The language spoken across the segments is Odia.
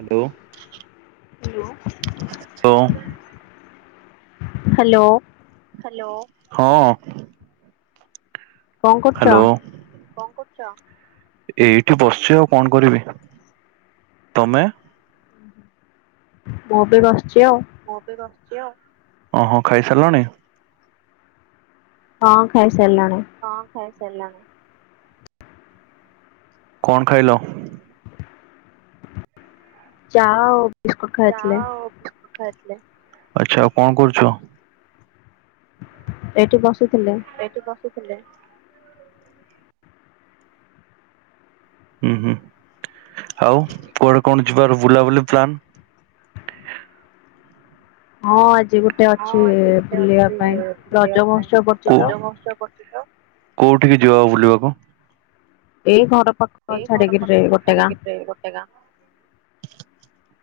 ହାଲୋ। ହାଲୋ। ହଁ। ହାଲୋ। ହ୍ୟାଲୋ ହଁ। କଣ କରୁଛ? ହାଲୋ। ଏଇଠି ବସିଛି ଆଉ କଣ କରିବି ତମେ। ମୁଁ ବି ବସିଛି ଆଉ। ଓହୋ ଖାଇସାରିଲଣି। ହଁ ଖାଇ ସାରିଲଣି । ଖାଇସରିଲିନି । କଣ ଖାଇଲ? ଚାହା ଆଉ । ବିସ୍କୁଟ ଖାଇଥିଲି । ଆଚ୍ଛା ଆଉ କଣ କରୁଛ। ଏ ଠୀ ବସ୍ ଥିଲି । ହାଲୋ। ହୁଁ ହୁଁ ଆଉ କୁଆଡେ କଣ ଯିବର ବୁଲା ହଁ। ଗୋଟେ ହଁ ଅଛି ଆଜି ଗୋଟେ ବୁଲିବା ଅଛି ପାଇଁ ରଜ ବୁଲିବା ମହୋତ୍ସବ ପଡିଛି ପାଇଁ ତ। ରଜ ମହୋତ୍ସବ ପଡିଚି ତ। କୋଉଠିକି ଯିବ ଆ ବୁଲିବାକୁ? ଏଇ ଘର ପାଖ ଛାଡକିରି ଗୋଟେ ଗାଁ।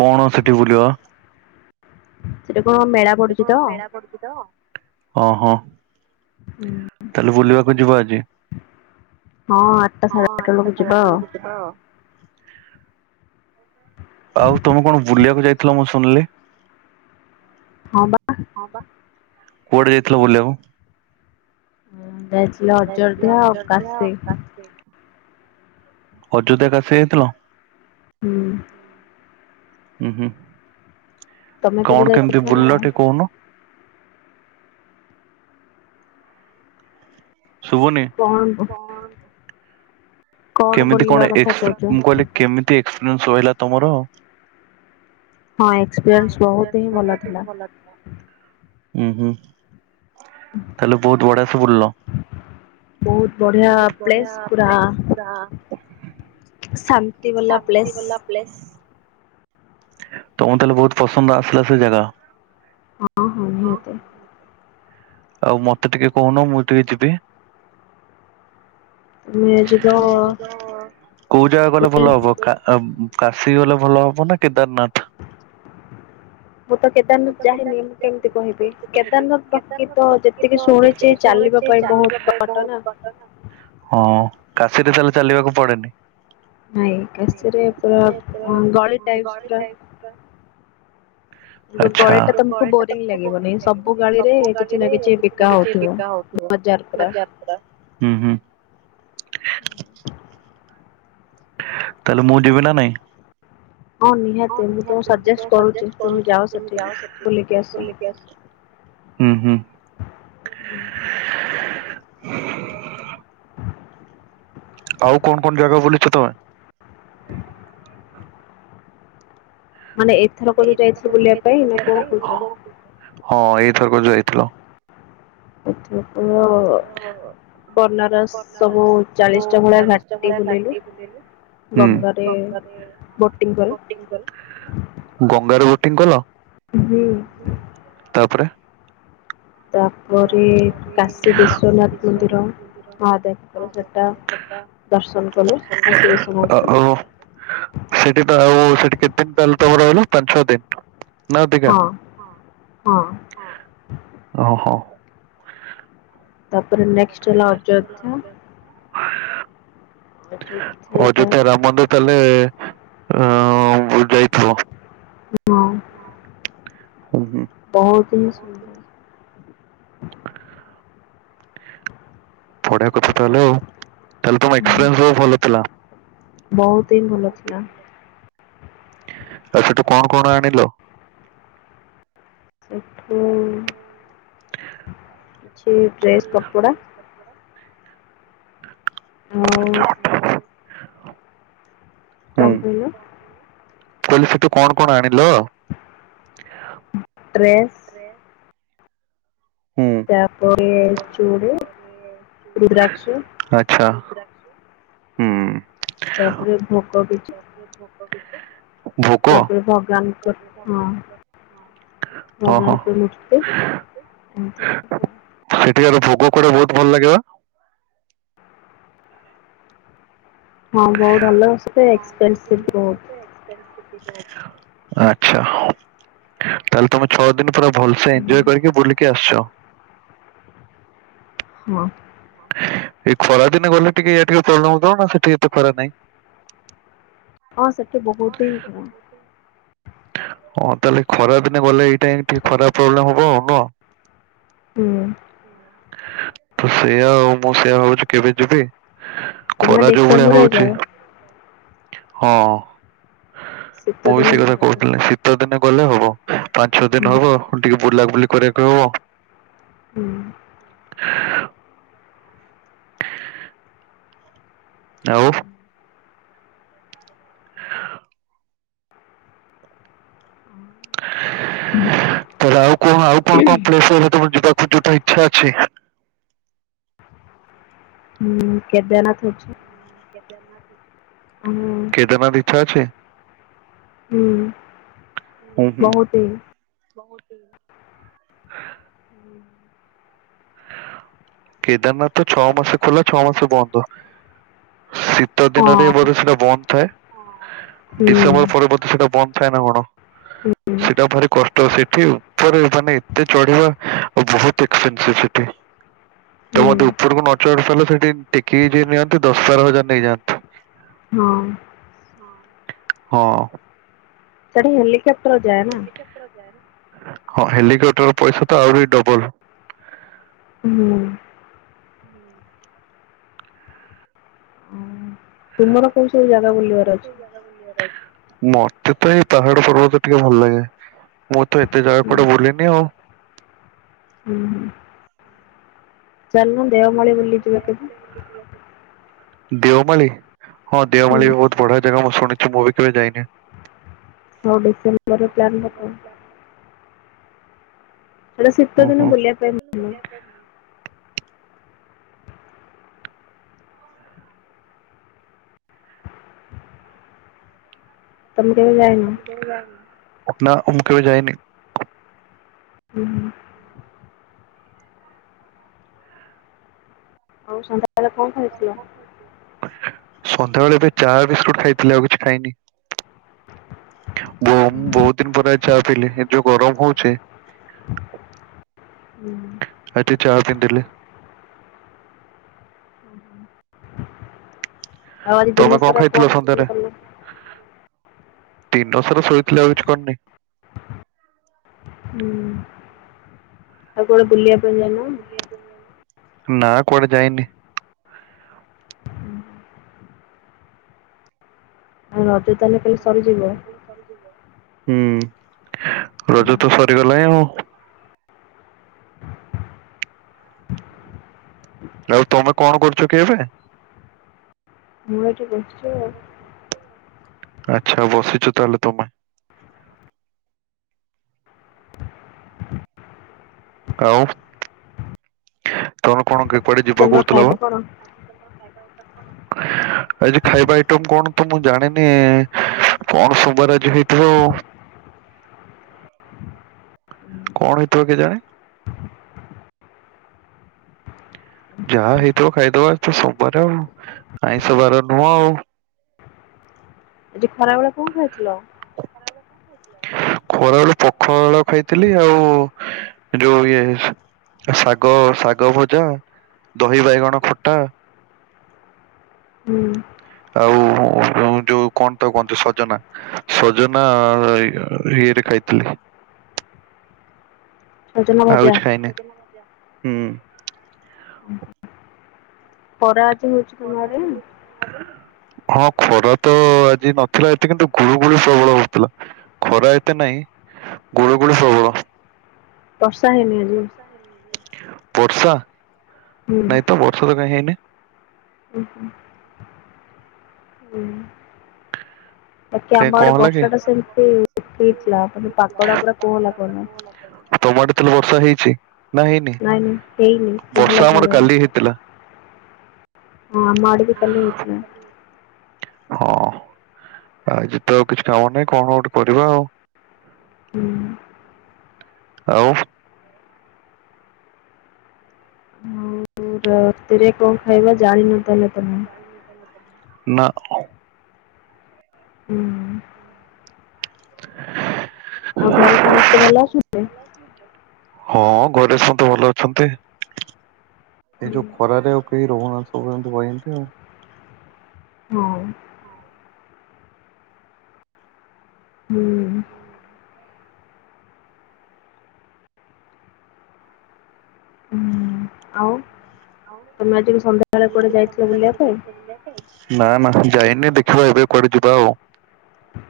କଣ ସେଠି ବୁଲିବ? ସେଟା ଏଟ କଣ ମେଳା ପଡୁଛି ତ ଓହୋ ତାହେଲେ ବୁଲିବାକୁ ଯିବ ଆଜି ହଁ ଆଠଟା ହଁ ସାଢେ ଆଉ ବେଳକୁ ଆଠଟା ସାଢେ଼ ଯିବା ଆଠଟା ଆଉ। ବେଳକୁ ଜିବା ଆଉ ତମେ କଣ ବୁଲିବାକୁ ଯାଇଥିଲ ମୁଁ ଶୁଣିଲି। ହଁ ବା ହଁ ପା। କୁଆଡ଼େ ଯାଇଥିଲ ବୁଲିବାକୁ? ହଁ ଯାଇଥିଲି ଅଯୋଧ୍ୟା ଅଉ କାଶି। ଅଯୋଧ୍ୟା କାଶି ଯାଇଥିଲ? ହୁଁ [inaudible] ଉଁ ହୁଁ । ତମେ କେବେ କଣ କେମିତି ଯାଇଥିଲ ନା ବୁଲିଲ କୋହୁନୁ? ଶୁଭୁନି କଣ କଣ କେମିତି ବୁଲିବା କଣ କଥା ଏକ୍ସ କହୁଛ? ମୁଁ କହିଲି କେମିତି ଏକ୍ସ ସଇଲା ତମର। ହଁ ଏକ୍ସପିରିଏନ୍ସ ବହୁତ ହିଁ ଭଲ ଥିଲା। ଉଁ ହୁଁ। ତାହଲେ ବୋହୁତ ବଢିଆସେ ବୁଲିଲ ବହୁତ ବଢିଆ ବୋହୁତ ପ୍ଲେସ୍ ବଢିଆ ପୁରା। ହାପିବାଲା ପ୍ଲେସ୍। ତମକୁ ତାହଲେ ବୋହୁତ ପସନ୍ଦ ଆସଥିଲା ସେ ଜାଗା? ହଁ ହଁ ନିିହାତି। ଆଉ ମ ତୁମେ ଯିବ କୋଉ ଜାଗା ଗଲେ ଭଲ ହବ କା କାଶି ଗଲେ ଭଲ ହବ ନା କେ ମୁଁ ତ କେଦାରନାଥ ଯାଇହିନି ମୁଁ କେମିତି କହିବି କେଦାରନାଥ କି ତ ହ ଯେତିକି ଶୁଣିଛି ଚାଲିବା ପାଇଁ ବୋହୁତ ବାଟ ନା। ହଁ କାଶୀରେ ତାହେଲେ ଚାଲିବାକୁ ପଡେନି। ନାଇଁରେ ପ ଗ ଟ ପ [inaudible] ନ୍ତୁ ଆଚ୍ଛା। ଗଳି ଟା ତମକୁ ବୋରିଂ ଲାଗିବନାଇ ସବୁ ଗାଳି ରେ କିଛି ନା କିଛି କିଛି ବିକା ନା କିଛି ହଉଥିବ। ବିକା ହଉଥିବ ବଜାର ପୁରା ବାଜା ତାହେଲେ ମୁଁ ଯିବି ନା ନାଇଁ? ହଁ ନିହାତି ମୁଁ ତ ସଜେଷ୍ଟ କରୁଛି ତୁମେ ଯାଅ ସେଠିକି ବୁଲିକି ଆସ। ହୁଁ ହୁଁ। ହୁଁ। ପ୍ରତମେ ମାନେ ଏଥରକ େ ଯୋଉ ଏଥର ଯାଇଥିଲ ବୁଲିବା ପାଇଁ ନା ଯାଇ କଣ କହୁଛ? ହଁ ଏଇଥରକୁ ଯାଇ [inaudible] ପଲ [inaudible] ଆଚ୍ଛା। ବ ସବୁ ଚାଳିଶଟା ଭଳିଆ ଚାଳିଶ ଟା ଘାଟି ବୁଲିଲୁ ଭଳିଆଟି ବୁଲିଲୁ ଗଙ୍ଗାରେ ଗଙ୍ଗ ବୋଟିଂ କରି କ ଗ [inaudible] ିଙ୍କଲ ହୁଁ [inaudible] ତାପରେ ତାପରେ ସେଠି କାଶୀ ତ ବିଶ୍ୱନାଥ ଆଉ ମନ୍ଦିର ସେଠି ମହାଦେବଙ୍କର ସେଟା କେତେ ଦିନ ଦର୍ଶନ କଲୁ କାଶୀ ତାହେଲେ ବିଶ୍ୱନାଥକୁ ତମର ରହିଲ ପାଞ୍ଚ ଛଅ ଦିନ ନା ଟିକା ହଁ ହଁ ହ ହଁ। ତାପରେ ନେକ୍ସଟ ହେଲା ଅଯୋଧ୍ୟା ଓ ଅଯୋଧ୍ୟା ଯଦି ଆାମ ମନ୍ଦିର ତାହେଲେ ହ ବୁଝାଇଥିବ [inaudible] ହଁ। ହୁଁ ହୁଁ ବହୁତ ହିଁ ସୁନ୍ଦର [inaudible] ପଢ଼ା କଥା ତାହଲେ ତାହଲେ ତମ ହୁଁ, ଏକ୍ସପିରିଏନ୍ସ ଭଲ ଥିଲା। ବହୁତ ହିଁ ଭଲ ଥିଲା। ଆଉ ସେଠୁ କଣ କଣ ଆଣିଲ। ହ [inaudible] ହୁଁ। ଚିପ େସ୍ କପୋଡ଼ା [inaudible] ଆଉ ହୁଁ। ହଁ। କଣ କହିଲ ପଲି ସେଠୁ କଣ କଣ ଆଣିଲ। ଏରେ ହୁଁ ତାପ ଚୁଡ [inaudible] ରୁଦ୍ରାକ୍ଷ [inaudible] ଆଚ୍ଛା ହୁଁ । ତାପରେ ଭୋଗ ବି ୋକ ତାପରେ ଭଗବାନଙ୍କ ଭୋକ ହଁ ଓ ହ ଆ ସେଠିକାର ଭୋଗ କୁ ବହୁତ ଭଲ ଲାଗିବ। ହଁ ବହୁତ ଭଲସେ ଏକ୍ସପେନସିଭ ବହୁତ ଆଛା ତାହଲେ ତମେ ଛଅ ଦିନ ପୁରା ଭଲସେ ଏଞଜୟ ହୁଁ। କରିକି ବୁଲିକି ଆସିଛ। ହଁ। ଏଇ ଖରାଦିନେ ଗଲେ ଟିକେ ଇ ଟିକେ ପ୍ରୋବ୍ଲେ ନା ସେଠିକ ଏତେ ଖରା ନାଇଁ ହଁ ସେ ତ ବହୁତ ହ ଓଁ ତାହଲେ ଖରାଦିନେ ଗଲେ ଏଇଟା ଖରା ପ୍ରବ୍ଲେମ ହବନ ହୁଁ। ତ ସେଆା ଆଉ ମୁଁ ସେଆ ଭାବୁଛି କେବେ ଯିବି ତୁମେ ଖରା ଯୋଉ ଭଳିଆ ଡିସେମ୍ବର ହଉଛି ଯାଅ। ହଁ। ସେତ ଦିନ ଥିବ କହୁଥିଲେ ଶୀତ ଦିନ ଗଲେ ହବ। ହ ପାଞ୍ଚ ଛଅ ହୁଁ ଦିନ ହବ ଟିକେ ବୁଲା ବୁଲି କ କିବ ହ ହ ହୁଁ। ଆଉ ହ ତ ଆଉ କଣ ଆଉ କଣ କଣ ପ୍ଲେସମ ଯିବାକୁ ଯୋଉଟା ଇଚ୍ଛା ଅଛି। ହୁଁ କେଦାନାଥ କେତ କେଦନାଥ ଇଚ୍ଛା ହୁଁ ହୁଁ ହୁଁ ବହୁତ କେଦାରନାଥ ତ ଅ ମାସେ ଖୋଲା ଅ ମାସ ବଧ ଶୀତ ଦିନରେ ହଁ ବୋଧେ ସେଇଟା ବନ୍ଦ ଥାଏ। ହଁ। ହୁଁ ଡିସେମ୍ବର ପରବର୍ତୀ ସେଟ ବନ୍ଦଧ। ସହି ନା କଣ। ହୁଁ ସେଟା ଭାରି କଷ୍ଟ ସେ ଉପରେ ମାନେ ଏତେ ଚଢିବା ଆ ବହୁ। [inaudible] ତ ହୁଁ ମେ ଉପରକୁ ନ ଚଢି ସାରିଲ ସେଠି କିଏ ଯଏ ନିଅନ୍ତି ଦଶ ବାର ହଜାର ନେଇଯାଆନ୍ତି। ହଁ। ହଁ। ଚଢି ଗାଲି। ତା ହେଲିକାପଟର ଯାଏ ନା। ହଁ ହେଲିକପ୍ଟର ପଇସା ତ ଆହୁରି ଡବଲ। ହୁଁ। ତମର ତୁମର କଣ ସବୁ ଜାଗା ବୁଲି ବାର ଅଛି। ମତେ ତ ଏଇ ପାହାଡ ପର୍ବ ତ ଟିକେ ଭଲ ଲାଗେ ମୁଁ ତ ଏତେ ଜାଗା ହୁଁ କଟେ ବୁଲିନି ଆଉ। ଚାଲ। ଚାଲ ଦେଓମାଳିି ବୁଲି ଯିବା। ଦେଓମଳି। ହଁ ହୁଁ ଦେଓମାଳି ବି ବହୁତ ବଢ ଜାଗା ମୁଁ ଶୁଣିଛିୁ ମୁ ଭି କେବେ ଯାଇନି। ହଉ ଡିସେମ୍ବର ପ୍ଲାନ ରଖ। ଓହୋ। ବୁଲିବା ପାଇଁ ଭଲ ତମେ କେବେ ଯାଇନ। ନା ମୁ ମୁ କେବେ ଯାଇନି। ହୁଁ। ହଉ। ହଉ ସନ୍ଧ୍ୟାାରେ କଣ ଖାଇ ଥିଲା। ସନ୍ଧ୍ୟାବେଳେ ଏବେ ଚା ବିସ୍କୁଟ ଖାଇଥିଲେ ଆଉ କିଛି ଖାଇନି। ଁ ବହୁତ ଦିନ ପରେ ଚା ପିଲି ଏ ଯୋଉ ଗରମ ହଉଛି। ହୁଁ [unintelligible] ଆଛା ଚା ବି ଦେଲେ। ଆଜି ଦିନ ତମେ କଣ ସାରା [unintelligible] ଦିନସାର ଶୋଇଥିଲି ଆଉ କିଛି କରନି। ହୁଁ ଆଉ କୋଟେ ବୁଲିବା। କିଣିଲ ନା? ନା କୁଆଡେ ଯାଇନି। [unintelligible] ହଁ ରଜ ସରିଯିବ ତାହେଲେ କାଲି ସରିଯିବ। ହୁଁ ହୁଁ। ରଜ ତ ସରିଗଲାଇଁ ଆଉ। ଆଉ ତମେ କଣ କରୁଛ କି ଏବେ? ମୁଁ ଏଇଠି ବସିଚି ଆଉ। ଆଚ୍ଛା ବସିଛ ତାହେଲେ ତମେ। ଆଉ ତମେ କଣ କୁଆଡେ ଯିବାକୁ ତମର କହୁଥିଲ ବା? ଖାଇବା କଣ? ଆଜି ଖାଇବା ଆଇଟମ କଣ ତ ମୁଁ ଜାଣିନି କଣ ସୋମବାରେ ଆଜି ହେଇଥିବ। କଣ ହେଇଥିବ କେଜାଣି। ଯାହା ହେଇଥିବ ଖାଇଦବା ତ ସୋମବାର ଆଉ ଆଇଁଷବାର ନୁହଁ ଆଉ। ଆଜି ଖରାବେଳେ କଣ ଖାଇଥିଲ? ଖରାବେଳେ ପଖାଳ ଖାଇଥିଲି ଆଉ ଯୋଉ ଇଏ ଶାଗ ଶାଗ ଭଜା, ଦହି ବାଇଗଣ ଖଟା। ହୁଁ। ଆଉ ଯୋଉ କଣ ତାକୁ କହନ୍ତି ସଜନା ସଜନା ଇଏରେ ଖାଇଥିଲି। ସଜନ ଆଉ ଭଜା। କିଛି ଖାଇନି। ହୁଁ ହୁଁ। ଖରା ହଉଛି ତମ ଖରା ଆଡେ? ଆଜି ହଉଛି ତମ ଆଡ଼େ? ହଁ ଖରା ତ ଆଜି ନଥିଲା ଏତେ କିନ୍ତୁ ଗୁଳୁ ଗୁଳୁ ପ୍ରବଳ ହଉଥିଲା ଖରା ଏତେ ନାହିଁ ଗୁଳୁ ଗୁଳିୁ ପ୍ରବଳ। ବର୍ଷା ହେଇନି ଆଜି? ବର୍ଷା [unintelligible] ବର୍ଷା? ନାଇଁ ତ ବର୍ଷା ତ କାଇଁ ହେଇନି। ହୁଁ ହୁଁ। ବାକି କାଇଁ ଆମ କଣ ଆଡେ ହେଲା କି? ବର୍ଷାଟା ସେମିତି ହେଇଥିଲା ମାନେ ପାଗଟା ପୁରା କୋହଲା କୋହଲା। ତମ ଆଡେ ତାହେଲେ ବର୍ଷା ହେଇଛି ନା ହେଇନି? ନାଇଁ ନାଇଁ ହେଇନି ବର୍ଷା କୋହଲା ଆମର କୋହଲା କାଲି ହେଇଥିଲା ହଁ ଆମ ଆଡ଼ିକି କାଲି ହେଇଥିଲା। ହଁ ଆଜି ତ ଆଉ କିଛି କାମ ନାହିଁ କଣ ଗୋଟେ କରିବା ଆଉ। ହୁଁ। ଆଉ ଆଉ ରାତିରେ କଣ ଖାଇବ? ଖାଇବା ଜାଣିନ ତାହେଲେ ତମେ । ନା। ହୁଁ ହୁଁ। [inaudible] ଆଉ ଘରେ ସମସ୍ତେ ଭଲ ଆଛନ୍ତି। ହଁ ଘରେ ସବୁ ଭଲ ଅଛନ୍ତି ଏ ହୁଁ ଯଉ ଖରାରେ ଆଉ କେହି ରହୁନାହାଁନ୍ତି [inaudible] ହଁ, ହଁ, ହୁଁ, ହୁଁ, ହୁଁ ଆଉ ତମେ ଆଜି ସନ୍ଧ୍ୟାବେଳେ କୁଆଡେ ଯାଇଥିଲ ବୁଲିବା ପାଇଁ? ନା ନା ଯାଇନି, ଦେଖିବା ଏବେ କୁଆଡେ ଯିବା ଆଉ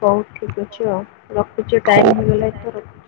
ହଉ ଠିକ ଅଛ ଆଉ, ରଖୁଛି ଟାଇମ ହଉ ହେଇଗଲା ତ ରଖୁଛି।